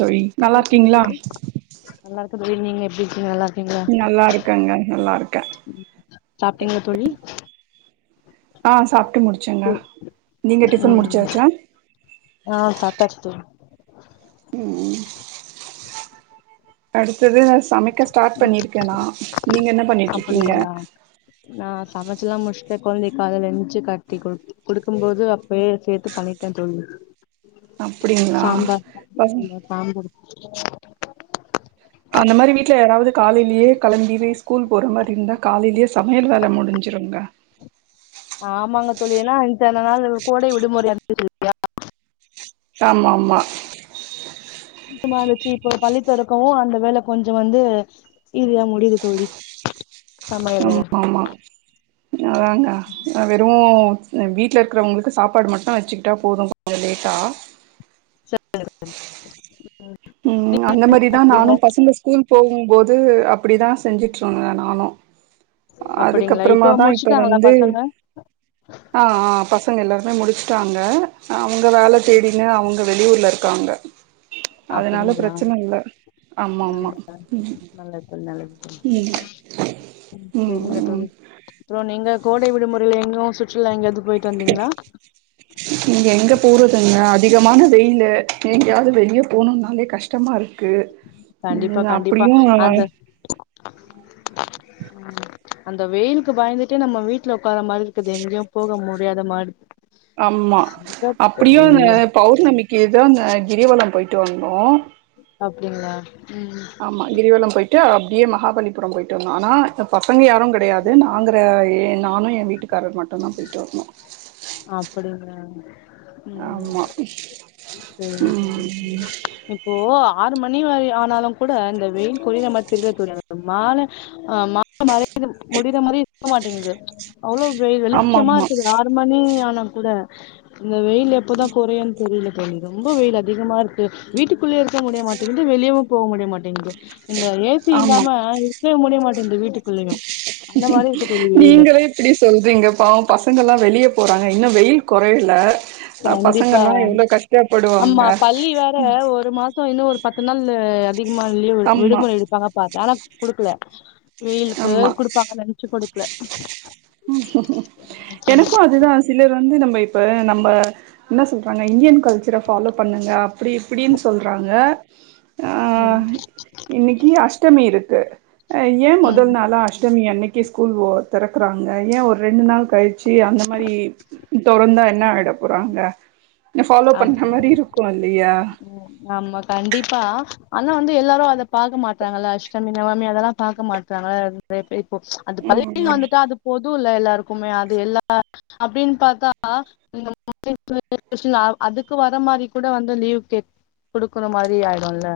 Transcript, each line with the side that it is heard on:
right: தோழி
left: எப்டி
right: நல்லா
left: இருக்கீங்க
right: இருக்கீங்களா
left: தோழி நல்லா இருக்கே தோழி நீங்க எப்டி இருக்கீங்க நல்லா இருக்
right: நல்லா இருக்கங்க நல்லா இருக்க
left: சாப்ட்டீங்களா தோழி
right: ஆ சாப்ட்டு முடிச்சேங்க நீங்க டிஃபன்
left: ம்
right: முடிச்சாச்சா
left: ஆ சாப்டாச்சு தோழி
right: ம் அடுத்தது சமைக்க ஸ்டார்ட்
left: ம்
right: பண்ணிருக்கே நா நீங்க என்ன பண்ணிட் இருக்கீங்க
left: அப்டிங்களா நா சமைச்ச எல்லா முடுஷ்ட கொழந்தைக் அதுல எந்துச்சு கட்டி கொடு குடுக்கும்போது அப்பயே சேத்து பண்ணிட்டே தோழி
right: அப்டிங்களா
left: சாம்பார்
right: பசங்
left: அந்த சாம்பார்
right: அந்த மாரி வீட்ல யாராவது காலைலயே கெளம்பி போய் ஸ்கூல் போற மாரி இருந்தா காலைலயே சமையல் வேல முடிஞ்சிருங்க
left: ஆமாங்க தோழி ஏன்னா இத்தன நாள் கோடை விடுமுறை இருந்தது
right: ச ஆமா ஆமா
left: சுத்தமா அந்த சி போ பள்ளித்தெறக்கவு அந்த வேல கொஞ்ச வந்து இதுயா முடிது தோழி சமையல்
right: ஆமா
left: வேல
right: ஆமா அதாங்க வெறு வீட்ல இருக்கிறவங்களுக்கு சாப்பாடு மட்டு வச்சுக்கிட்டா போது கொஞ்ச லேட்டா
left: [unintelligible]
right: ம் அந்த மாரிதா நானு பசங்க ஸ்கூல் போகும்போது அப்படிதா செஞ்சுட்ருந்த நானு
left: அப்டிங்களா இப்போ
right: அதுக்கப்பறமாதா இப்ப
left: முடிச்சுட்டாங்களா
right: வந்து
left: பசங்க
right: ஆ ஆ பசங்க எல்லாருமே முடிச்ட்டாங்க அவங்க வேல தேடின்னு அவங்க வெளியூர்ல இருக்காங்க அதனால பிரச்சனை இல்ல
left: ஆமா டா நல்லதுதா நல்லதுதா
right: ம்
left: ம் சரிங்க தோழி அப்புற நீங்க கோடை விடுமுறையில எங்கு சுற்றுலா எங்கயாது போயிட்டு வந்தீங்களா
right: நீங்க எங்க போறதுங்க அதிகமான வெயிலு எங்கயாவது வெளிய போணுனாலே கஷ்டமா இரு க்கு ம் அப்டியு
left: ஆ அந்த வெயிலுக்கு பயந்துட்டே நம்ம வீட்ல உக்கார மாரி இருக்குது எங்யும் போக முடியாத மாரி
right: ஆமா
left: எங்க
right: அப்டியுன் பௌர்ணமிக்கு இதான கிரிவலம் போயிட்டு வந்தோ
left: அப்டிங்ளா ம்
right: ஆமா கிரிவலம் போயிட்டு அப்டியே மகாபலிபுரம் போயிட்டு வந்தோ ஆனா பசங்க யாருங் கெடையாது நாங்க நானு என் வீட்டுக்காரர் மட்டுந்தான் போயிட்டு வந்தோ
left: அப்டிங்ளா
right: ஆமா
left: சேரிங் சேரிங்
right: ம்
left: சேரிங் ம் ஓ ஆறு மணி வரை ஆனாலுங் கூட இந்த வெயில் கொறயர மாரி தெரிதா தோழி நம்மால ஆ மாடு மற [inaudible] முடியற மாரி இருக்க மாட்டேங்குது அவ்ளோ வெ
right: ஆமா
left: வெளிச்சமா
right: ஆமா
left: இருக்குது ஆறு மணி ஆனா கூட இந்த வெயில் எப்போதா குறையுன் தெரில தோழி ரொம்ப வெயில் அதிகமா இருக்கு வீட்டுக்குள்ளயே இருக்க முடிய மாட்டேங்குது வெளியவும் போ முடிய மாட்டேங்குது இந்த ஏ சி
right: ஆமா
left: இல்லாம இருக்கவே முடிய மாட்டேங்குது வீட்டுக்குள்ளேயு அந்த மாரி இருக்கு தோழி வெயிலு
right: நீங்களே இப்டி சொல்றீங்க பாவோ பசங்கல்லா வெளிய போறாங்க இன்னு வெயில் கொறையல அ
left: கண்டிப்பா
right: பசங்கல்லா எவ்ளோ கஷ்டப்படுவாங்க
left: இந்த மாசோ இன்னு ஒரு பத்து நாள் அதிகமா லீவ்
right: ஆமா
left: விடுமுறை எடுப்பாங்க பாத்த ஆனா குடுக்கல வெயிலுக்கு
right: ஆமா
left: குடுப்பாங்க லஞ்ச்சு குடுக்கல
right: எனக்கு அதுதா சிலர் வந்து நம்ம இப்ப நம்ம என்ன சொல்றாங்க இந்தியன் கல்ச்சர ஃபாலோ பண்ணுங்க அப்டி இப்டின்னு சொல்றாங்க
left: ம்
right: இன்னிக்கி அஷ்டமி இருக்கு ஏன்
left: ம்
right: முதல் நாளா அஷ்டமி அன்னிக்கி ஸ்கூல் ஒ தெற க்கறாங்கா ஏன் ஒரு ரெண்டு நாள் கழிச்சு அந்த மாரி தொறந்தா என்ன ஆயிட போறாங்க ஃபலோ
left: ஆமா
right: பண்ற மாரி இருக்கோ இல்லையா
left: ம் ஆமா கண்டிப்பா ஆனா வந்து எல்லாரு அத பாக்க மாட்றாங்கல்ல அஷ்டமி நவமி அதெல்லா பாக்க மாட்றாங்கல்ல நெறைய பேருக்கு இப்போ அத பள்ளிக்குன்னு
right: ம்
left: வந்துட்டா அது போதுல்ல எல்லாருக்குமே அது எல்லா அப்டின்னு பாத்தா நீங்க [inaudible] அதுக்கு வர மாரி கூட வந்தா லீவ் கே குடுக்கற மாரி ஆயிடுல்ல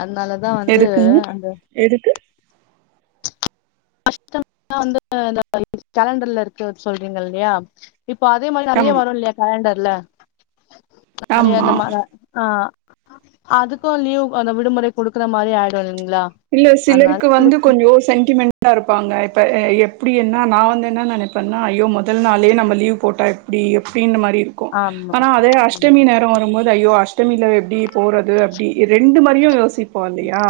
left: அதனால
right: எதுக்குங்க எதுக்கு
left: அஷ்டமியெல்லா வந்து இந்த கேலண்டர்ல இருக்கு சொல்றீங்க இல்லையா இப்போ அதே மாரி நெறைய
right: ஆம்
left: வரு இல்லையா கேலண்டர்ல நெறைய
right: ஆமா
left: இந்த மார ஆ அதுக்கு லீவ் அந்த விடுமுறை கொடுக்கற மாரி ஆயிடு இல்லைங்ளா
right: இல்ல சிலருக்கு வந்து கொஞ்சோ சென்டிமெண்ட்டா இருப்பாங்க இப்ப எப்டி என்ன நா வந்து என்ன நெனைப்பன்னா அய்யோ மொதல் நாளே நம்ம லீவ் போட்டா அப்டி எப்டின்ன மாரி இரு க்கு
left: ஆமா
right: ஆனா அதே
left: ஆமா
right: அஷ்டமி நேரோ வரும்போது அய்யோ அஷ்டமில எப்டி போறது அப்டி ரெண்டு மாரியு யோசிப்போ இல்லையா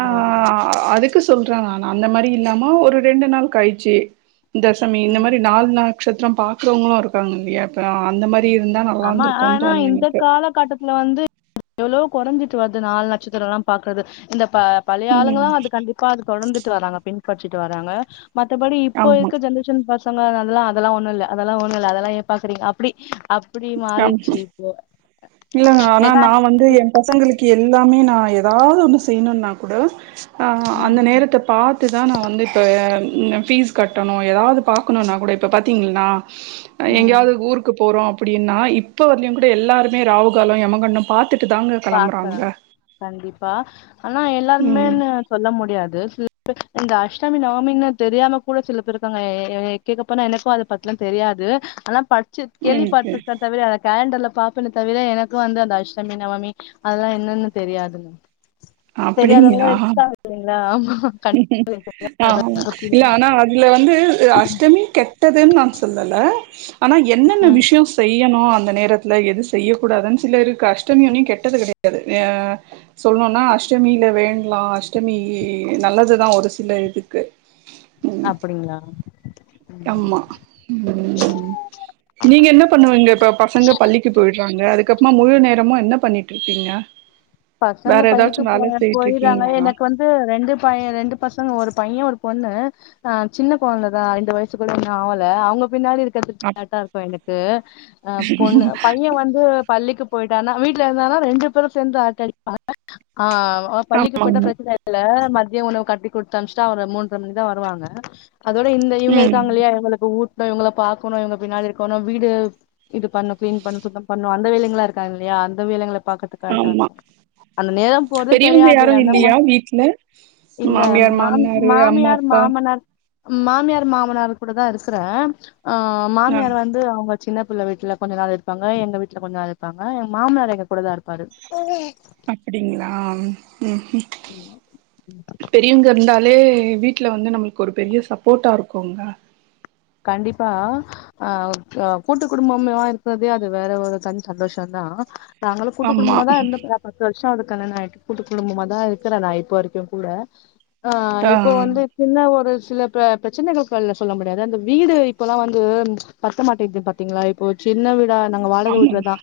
right: ஆ அதுக்கு சொல்றாங்க ஆனா அந்த மாரி இல்லாம ஒரு ரெண்டு நாள் கழிச்சி இந்தா சமி இந்த
left: ம்
right: மாரி நாள்னா நக்ஷசத்திரம் பாக்கறவங்களு இருக்காங்க இல்லையா இப்ப அந்த மாரி
left: ம்
right: இருந்தா நல்லா
left: ஆமா
right: இருந்திருக்குன்னு
left: ஆனா
right: தோணு
left: இந்த
right: எனக்கு
left: கால கட்ட த்துல வந்து எவ்ளோ கொறஞ்சிட்டு வருது நாள் நட்சத்திரோ எல்லா பாக்கறது இந்த ப பழைய
right: ம்
left: ஆளுங்கள்ளா அத கண்டிப்பா அது தொடர்ந்துட்டு வராங்க பின்பற்றிட்டு வராங்க மத்தபடி இப்போ
right: ஆமா
left: இருக்க ஜென்ரேஷன் பசங்க அதெல்லா அதெல்லா ஒண்ணுல்ல அதெல்லா ஒண்ணுல்ல அதெல்லா ஏ பாக்குறீங்க அப்டி அப்புடி
right: ஆமா
left: மாறிட்சு இப்போ
right: இல்லங்க ஆனா
left: ஏன்னா
right: நா வந்து என் பசங்களுக்கு எல்லாமே நா ஏதாது ஒண்ணு செய்யணுனா கூட அ
left: ம்
right: அந்த நேரத்த பாத் துட்டு தா நா வந்து இப்போ ஃபீஸ் கட்டணு ஏதாது பாக்கணுனா கூட இப்போ பாத்தீங்கன்னா
left: ம்
right: எங்கயாவது ஊருக்கு போறோ அப்டின்னா இப்ப வரலயு கூட எல்லாருமே ராவுகாலோ எமகண்டம் பாத்துட்டு தாங்க
left: பாக்குறாங்க
right: கெளம்புறாங்க
left: கண்டிப்பா ஆனா
right: ம்
left: எல்லாருமேனு சொல்ல முடியாது சில பேர் இந்த அஷ்டமி நவமின்னு தெரியாம கூட சில பேர் இருக்காங்க எ எ கேக்கப்போனா எனக்கு அத பத்லா தெரியாது ஆனா ப சு கேள்வி
right: ம் ஓகே
left: பட்ருக்றேன் தவிர அத கேலண்டர்ல பாப்பேனே தவிர எனக்கு வந்து அந்த அஷ்டமி நவமி அதுலா என்னன்னு தெரியாதுங்க தெரியாதவங்களா
right: அப்டிங்களா
left: இருக்கீங்களா ஆமா
right: அ இல்ல ஆனா அதுல வந்து அ ஷ்டமி கெட்டதுன் நான் சொல்லல ஆனா என்னென்ன
left: ம்
right: விஷயோ செய்யணு அந்த நேரத்துல எது செய்யக்கூடாதுன் சில இருக்கு அஷ்டமி ஒன்னு கெட்டது கெடையாது ஆ சொல்ணுனா அஷ் அஷ்டமில வேண்ட்லா அஷ்டமி நல்லதுதா ஒரு சில இதுக்கு ம்
left: அப்டிங்களா
right: ஆமா ம் நீங்க என்ன பண்ணுவீங்க இப்போ பசங்க பள்ளிக்கு போயிட்றாங்க அதுக்கப்மா முழு நேரமு என்ன பண்ணிட்ரூப்பீங்க
left: பசங்க பள்ளிக்கு போ
right: செய்ட்டு
left: போயிர்றாங்க
right: இருக்கீங்களா
left: எனக்கு வந் து ரெண்டு பைய ரெண்டு பசங்க ஒரு பைய ஒரு பொண்ணு ஆ சின்ன கொழந்த தா ரெண்டு வயசு கூட இன்னு ஆவல அவுங்க பின்னாடி சு த்றதுக்கு கரெக்ட்டா இருக்கு எனக்கு அ பொண்ணு பைய வந்து பள்ளிக்கு போயிட்டானா வீட்ல இருந்தானா ரெண்டு பேரு சேந்து அரட்ட அடிப்பாங்க ஆ ஒ பள்ளிக்கு
right: ஆமா
left: போய்ட்டா
right: ஆமா
left: ப்ரச்சன இல்ல மதிய உணவு கட்டி குடுத்து அனுப்ச்ட்டா அவரு மூன்ற மணிக்தா வருவாங்க அதோட இந்த இவுங்க
right: ம்
left: இருக்காங்க இல்லயா இவுங்களுக்கு ஊட்ணு இவங்கள பாக்கணு இவுங்க பின்னாடி இருக்கணு வீடு இது பண்ணு கிளீன் பண்ணு சுத்தம் பண்ணு அந்த வேலைங்ளா இருக்காங் இல்லயா அந்த வேலைகள பாக்கது கரக்ட்டா
right: ஆமா
left: இருக்கு அந்த நேரம் போறதே
right: பெரியவங்க
left: தெரியாது
right: யாரும்
left: அந்தம்மா
right: இல்லையா வீட்ல
left: இல்ல
right: மாமியார்
left: மாம்
right: மாமனாரு அம்மா
left: மாமியார்
right: அப்பா
left: மாமனார் மாமியார் மாமனார் கூட தா இருக்றே அ
right: ஆ
left: மாமியார் வந்து அவுங்க சின்ன பிள்ள வீட்ல கொஞ்ச நாள் இருப்பாங்க எங்க வீட்ல கொஞ்ச நாள் இருப்பாங்க எங் மாமனார் எங்க கூடதா இருப்பாரு
right: அப்டிங்களா ம் ம்
left: ம்மா
right: பெரியவங்க இருந்தாலே வீட்ல வந்து நம்மளுக்கு ஒரு பெரிய சப்போட்டா இருக்குங்க
left: கண்டிப்பா ஆ ஒரு ஆ கூட்டு குடும்பம்பா இருக்றது அது வேற ஒரு தனி சந்தோஷந்தா நாங்களு கூட்டு
right: ஆமா
left: குடும்பமா தா இருந்தப் அப் பத்து வர்ஷோ அவுருக் கல்யாண ஆயிட் கூட்டு குடும்பமா தா இருக்கறே நா இப்போ வரைக்கு கூட ஆ இப்போ வந்து சின்ன ஒரு சில ப பிரச்சனைகள் வெள்ல சொல்ல முடியாது அந்த வீடு இப்போல்லா வந்து பத்த மாட்டேங்குது பாத்தீங்ளா இப்போ சின்ன வீடு தா நாங்க வாடக
right: ஆமா
left: வீட்லதா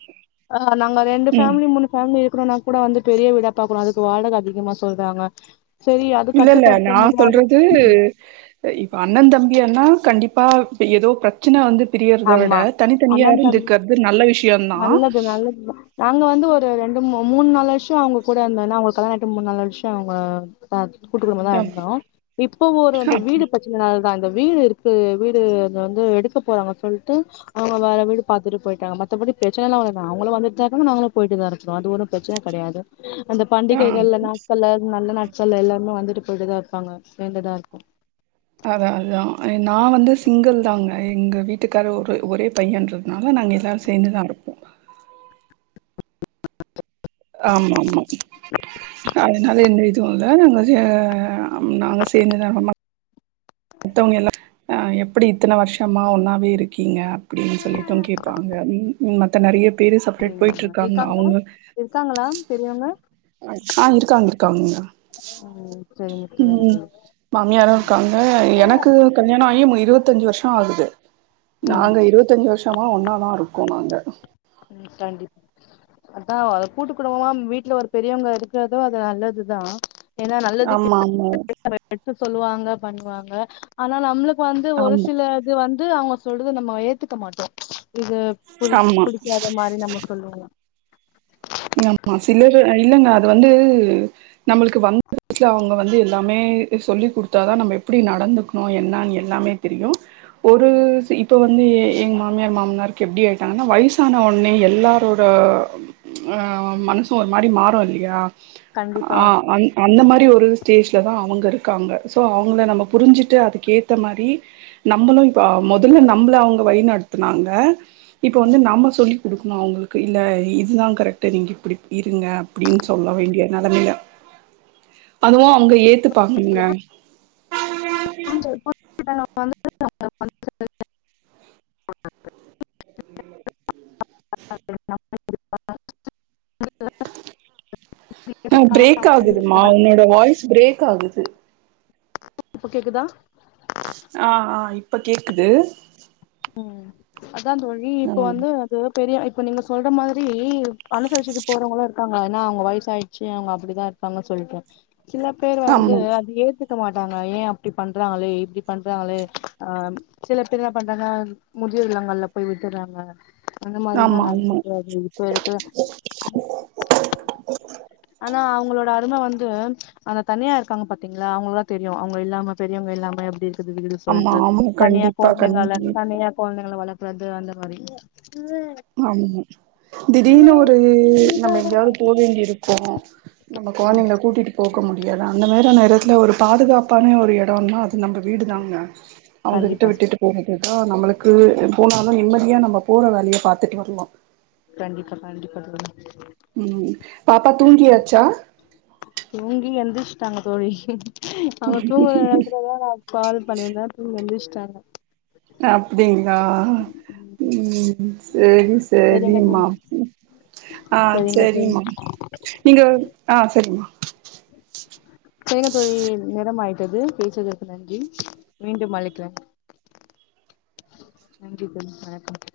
left: ஆ நாங்க ரெண்டு
right: ம்
left: ஃபேமிலி மூணு ஃபேமிலி இருக்கணுனா கூட வந்து பெரிய வீடா பாக்கணு அதுக்கு வாடக அதிகமா சொல்றாங்க செரி அது
right: இல்ல
left: கட்டுப்படுத்த முடியாது
right: இ இப்ப அண்ண தம்பியான்னா கண்டிப்பா இப்போ ஏதோ பிர ச்சின வந்து பிரியறத விட
left: ஆமா
right: தனித்தனியா
left: அண்ணன் தம்பி
right: இருந்துக்றது நல்ல விஷயோந்தா
left: [unintelligible] நாங்க வந்து ஒரு ரெண்டு மு மூண் நாலு வருஷோ அவங்க கூட இருந்தன்னா அவங்கள் கலாணோ ஆயிட்டு மூண் நாலு வருஷோ அவங்க அ கூட்டு குடும்ப தா இருந்தோ இப்போ ஒரு அந்த வீடு ப சின்னனால் தா அந்த வீடு இருக்கு வீடு அது வந்து எடுக்க போறாங்க சொல்ட்டு அவங்க வேற வீடு பாத்துட்டு போயிட்டாங்க மத்தபடி ப்ரெச்சன எல்லா அவ தா அவங்கள வந்துட்டு தா இருக்காங்க நாங்களு போயிட்டு தா இருக்றோ அது ஒரு ப்ரெச்சன கெடையாது அந்த
right: ஆ
left: பண்டிகைகள்ல நாட்கள்ல நல்ல நா சல்ல எல்லாருமே வந்துட்டு போயிட்டுதா இருப்பாங்க சேந்துதா இருக்கு
right: அதா அதுதா நா வந்து சிங்கிள் தாங்க எங்க வீட்டுக்கார ஒரு ஒரே பையன்றதுனால நாங்க எல்லாரு சேந்துதா இருக்கோ ஆமா ஆமா அதுனால எந்த இதுவு இல்ல நாங்க செ ஆம் நாங்க சேந்துதா ரொம்ப மத்தவங்க எல்லா அ எப்பிடி இத்தன வருஷமா ஒன்னாவே இரு க்கீங்க அப்டின்னு சொல்லிட்டும் கேப்பாங்க ம் ம த்த நெறைய பேரு செப்ரேட்
left: அப்டிங்கறாங்க
right: போயிட்ருக்காங்க
left: இருக்காங்களா
right: அவங்க
left: இருக்காங்களா பெரியவங்க
right: ஆ இருக்காங்க இருக்காங்கங்க
left: ம் செரிங்க செரிங் தோழி ம்
right: ஆ எனக்கு கல்யாணோ ஆகிம இருவத்தஞ்சு வருஷோ ஆகுது
left: ம்
right: நாங்க இருவத்தஞ்சு வருஷ மா ஒன்னா தா இருக்கோ நாங்க
left: ம் கண்டிப் அதா அத கூட்டு குடும்பமா வீட்ல ஒரு பெரியவங்க இருக்கறதோ அது நல்லதுதா ஏனா நல்லது
right: ஆமா
left: கெட்டது
right: ஆமா
left: எடுத்து சொல்லுவாங்க பண்ணுவாங்க ஆனா நம்ளு வந்து ஒரு
right: ஆமா
left: சில இது வந்து அவங்க சொல்றது நம்ம ஏத்துக்க மாட்டோ இது புரிகி
right: ஆமா
left: வேற மாரி நம்ம சொல்லுவோ
right: ஆமா சிலர் இல்லங்க அது வந்து நம்மளுக்கு வன் [unintelligible] அவங்க வந்து லாமே சொல்லி் குடுத்தா தா நம்ம எப்டி நடந்துக்கணு என்ன எல்லாமே தெரியு ஒரு சி இப்ப வ ந்தே எங்க மாமியார் மாமனாருக்கு எப்டி ஆயிட்டாங்கன்னா வயசான ஒடனே எல்லாரோட ஆ மனசு ஒரு மாரி மாறு இல்லையா
left: கண்டிப்பா
right: ஆ அந்த மாரி ஒரு ஸ்டேஜ்லதா அவங்க இருக்காங்க சோ அவங்கள நம்ம புரிஞ்சிட்டு அதுக்கு ஏத்த மாரி நம்மளு இப்ப மொதல்ல நம்மள அவங்க வழிநடத்துனாங்க இப்ப வந்து
left: ம்
right: நம்ம சொல்லி் குடுக்கணு அவங்களுக்கு இல்ல இதுதா கரெக்டா நீங்க இப்டி இருங்க அப்டின்னு சொல்ல வேண்டிய நெலைமில அதுவு அவங்க ஏத்து பாகங்கங்க
left: [inaudible] [inaudible]
right: ஆ பிரேக் ஆகுதுமா உன்னோட வாய்ஸ் பிரேக் ஆகுது
left: இப்ப கேக்குதா
right: ஆ ஆ இப்ப கேக்குது
left: ம் அதா தோழி
right: ஆ
left: இப்ப வந்து ந்து பெரிய இப்ப நீங்க சொல்ற மாதிரி அனுசரிச்சுட்டு போறவங்களு இருக்காங்க ஏன்னா அவங்க வயச ஆயிடுச்சு அவங்க அப்டிதா ங்க சொல்லுடு சில பேர் வந்து
right: ஆமா
left: அது ஏத்து க மாட்டாங்க ஏ அப்டி பண்றாங்களே இப்டி பண்றாங்களே ஆ சில பேர்லா பண் இல்லனா முதியோர் இல்லங்கள்ல போய் விட்டுறாங்க அந்த மாரிலா
right: ஆமா ஆமா
left: நடந்துட்டு வருது சரிக்க ஆனா அவங்களோட அரும வந்து அந்த தனியா இருக்காங்க பாத்தீங்களா அவங்களுக்குதா தெரியு அவங்க இல்லாம பெரியவங்க இல்லாம எப்டி அது வீடு
right: ஆமா
left: சொல்ட்டு
right: ஆமா
left: தனியா
right: கண்டிப்பா
left: கோந்தைங்கால
right: கண்டி
left: தனியா கோழ்ந்தைங்கள வளக்குறது அந்த மாரி
right: ஆமா திடீர்னு ஒரு நம்ம எங்கயாவ்து போவேண்டி இருக்கோ நம்ப கொழ்ந்திங்ள கூட்டிட் போக முடியாது அந்தமாரி ஒரு எடத்துல ஒரு பாதுகாப்பான ஒரு எடம்னா அது நம்ப வீடு தாங்க அவங்ககிட்ட
left: கண்டிப்பா
right: விட்டுட்டு போறக்குதா நம்ளுக்கு போனாலு நிம்மதியா நம்ம போற வேலிய பாத்துட் ருப்போ
left: கண்டிப்ப பண்டிப்பட்டு
right: ம் பாப்பா தூங்கியாச்சா
left: தூங்கி எந்திச்டாங்க தோழி அவங்க தூங்கத நேரத்துலதா நா கால் பண்ணிர்ந்த தூங் எந்திச்டாங்க
right: அப்டிங்ளா ம் சேரி சே
left: சரிங்க
right: செரிம்மா
left: தோழி
right: ஆ
left: சரிங்க தோழி
right: செரிம்மா நீங்க ஆ சரிமா
left: செரிங்க தோழி நேரமாயிட்டது பேசதுக்கு நன்றி மீண்டும் அழைக்கிறே நன்றிங்க சார் வணக்க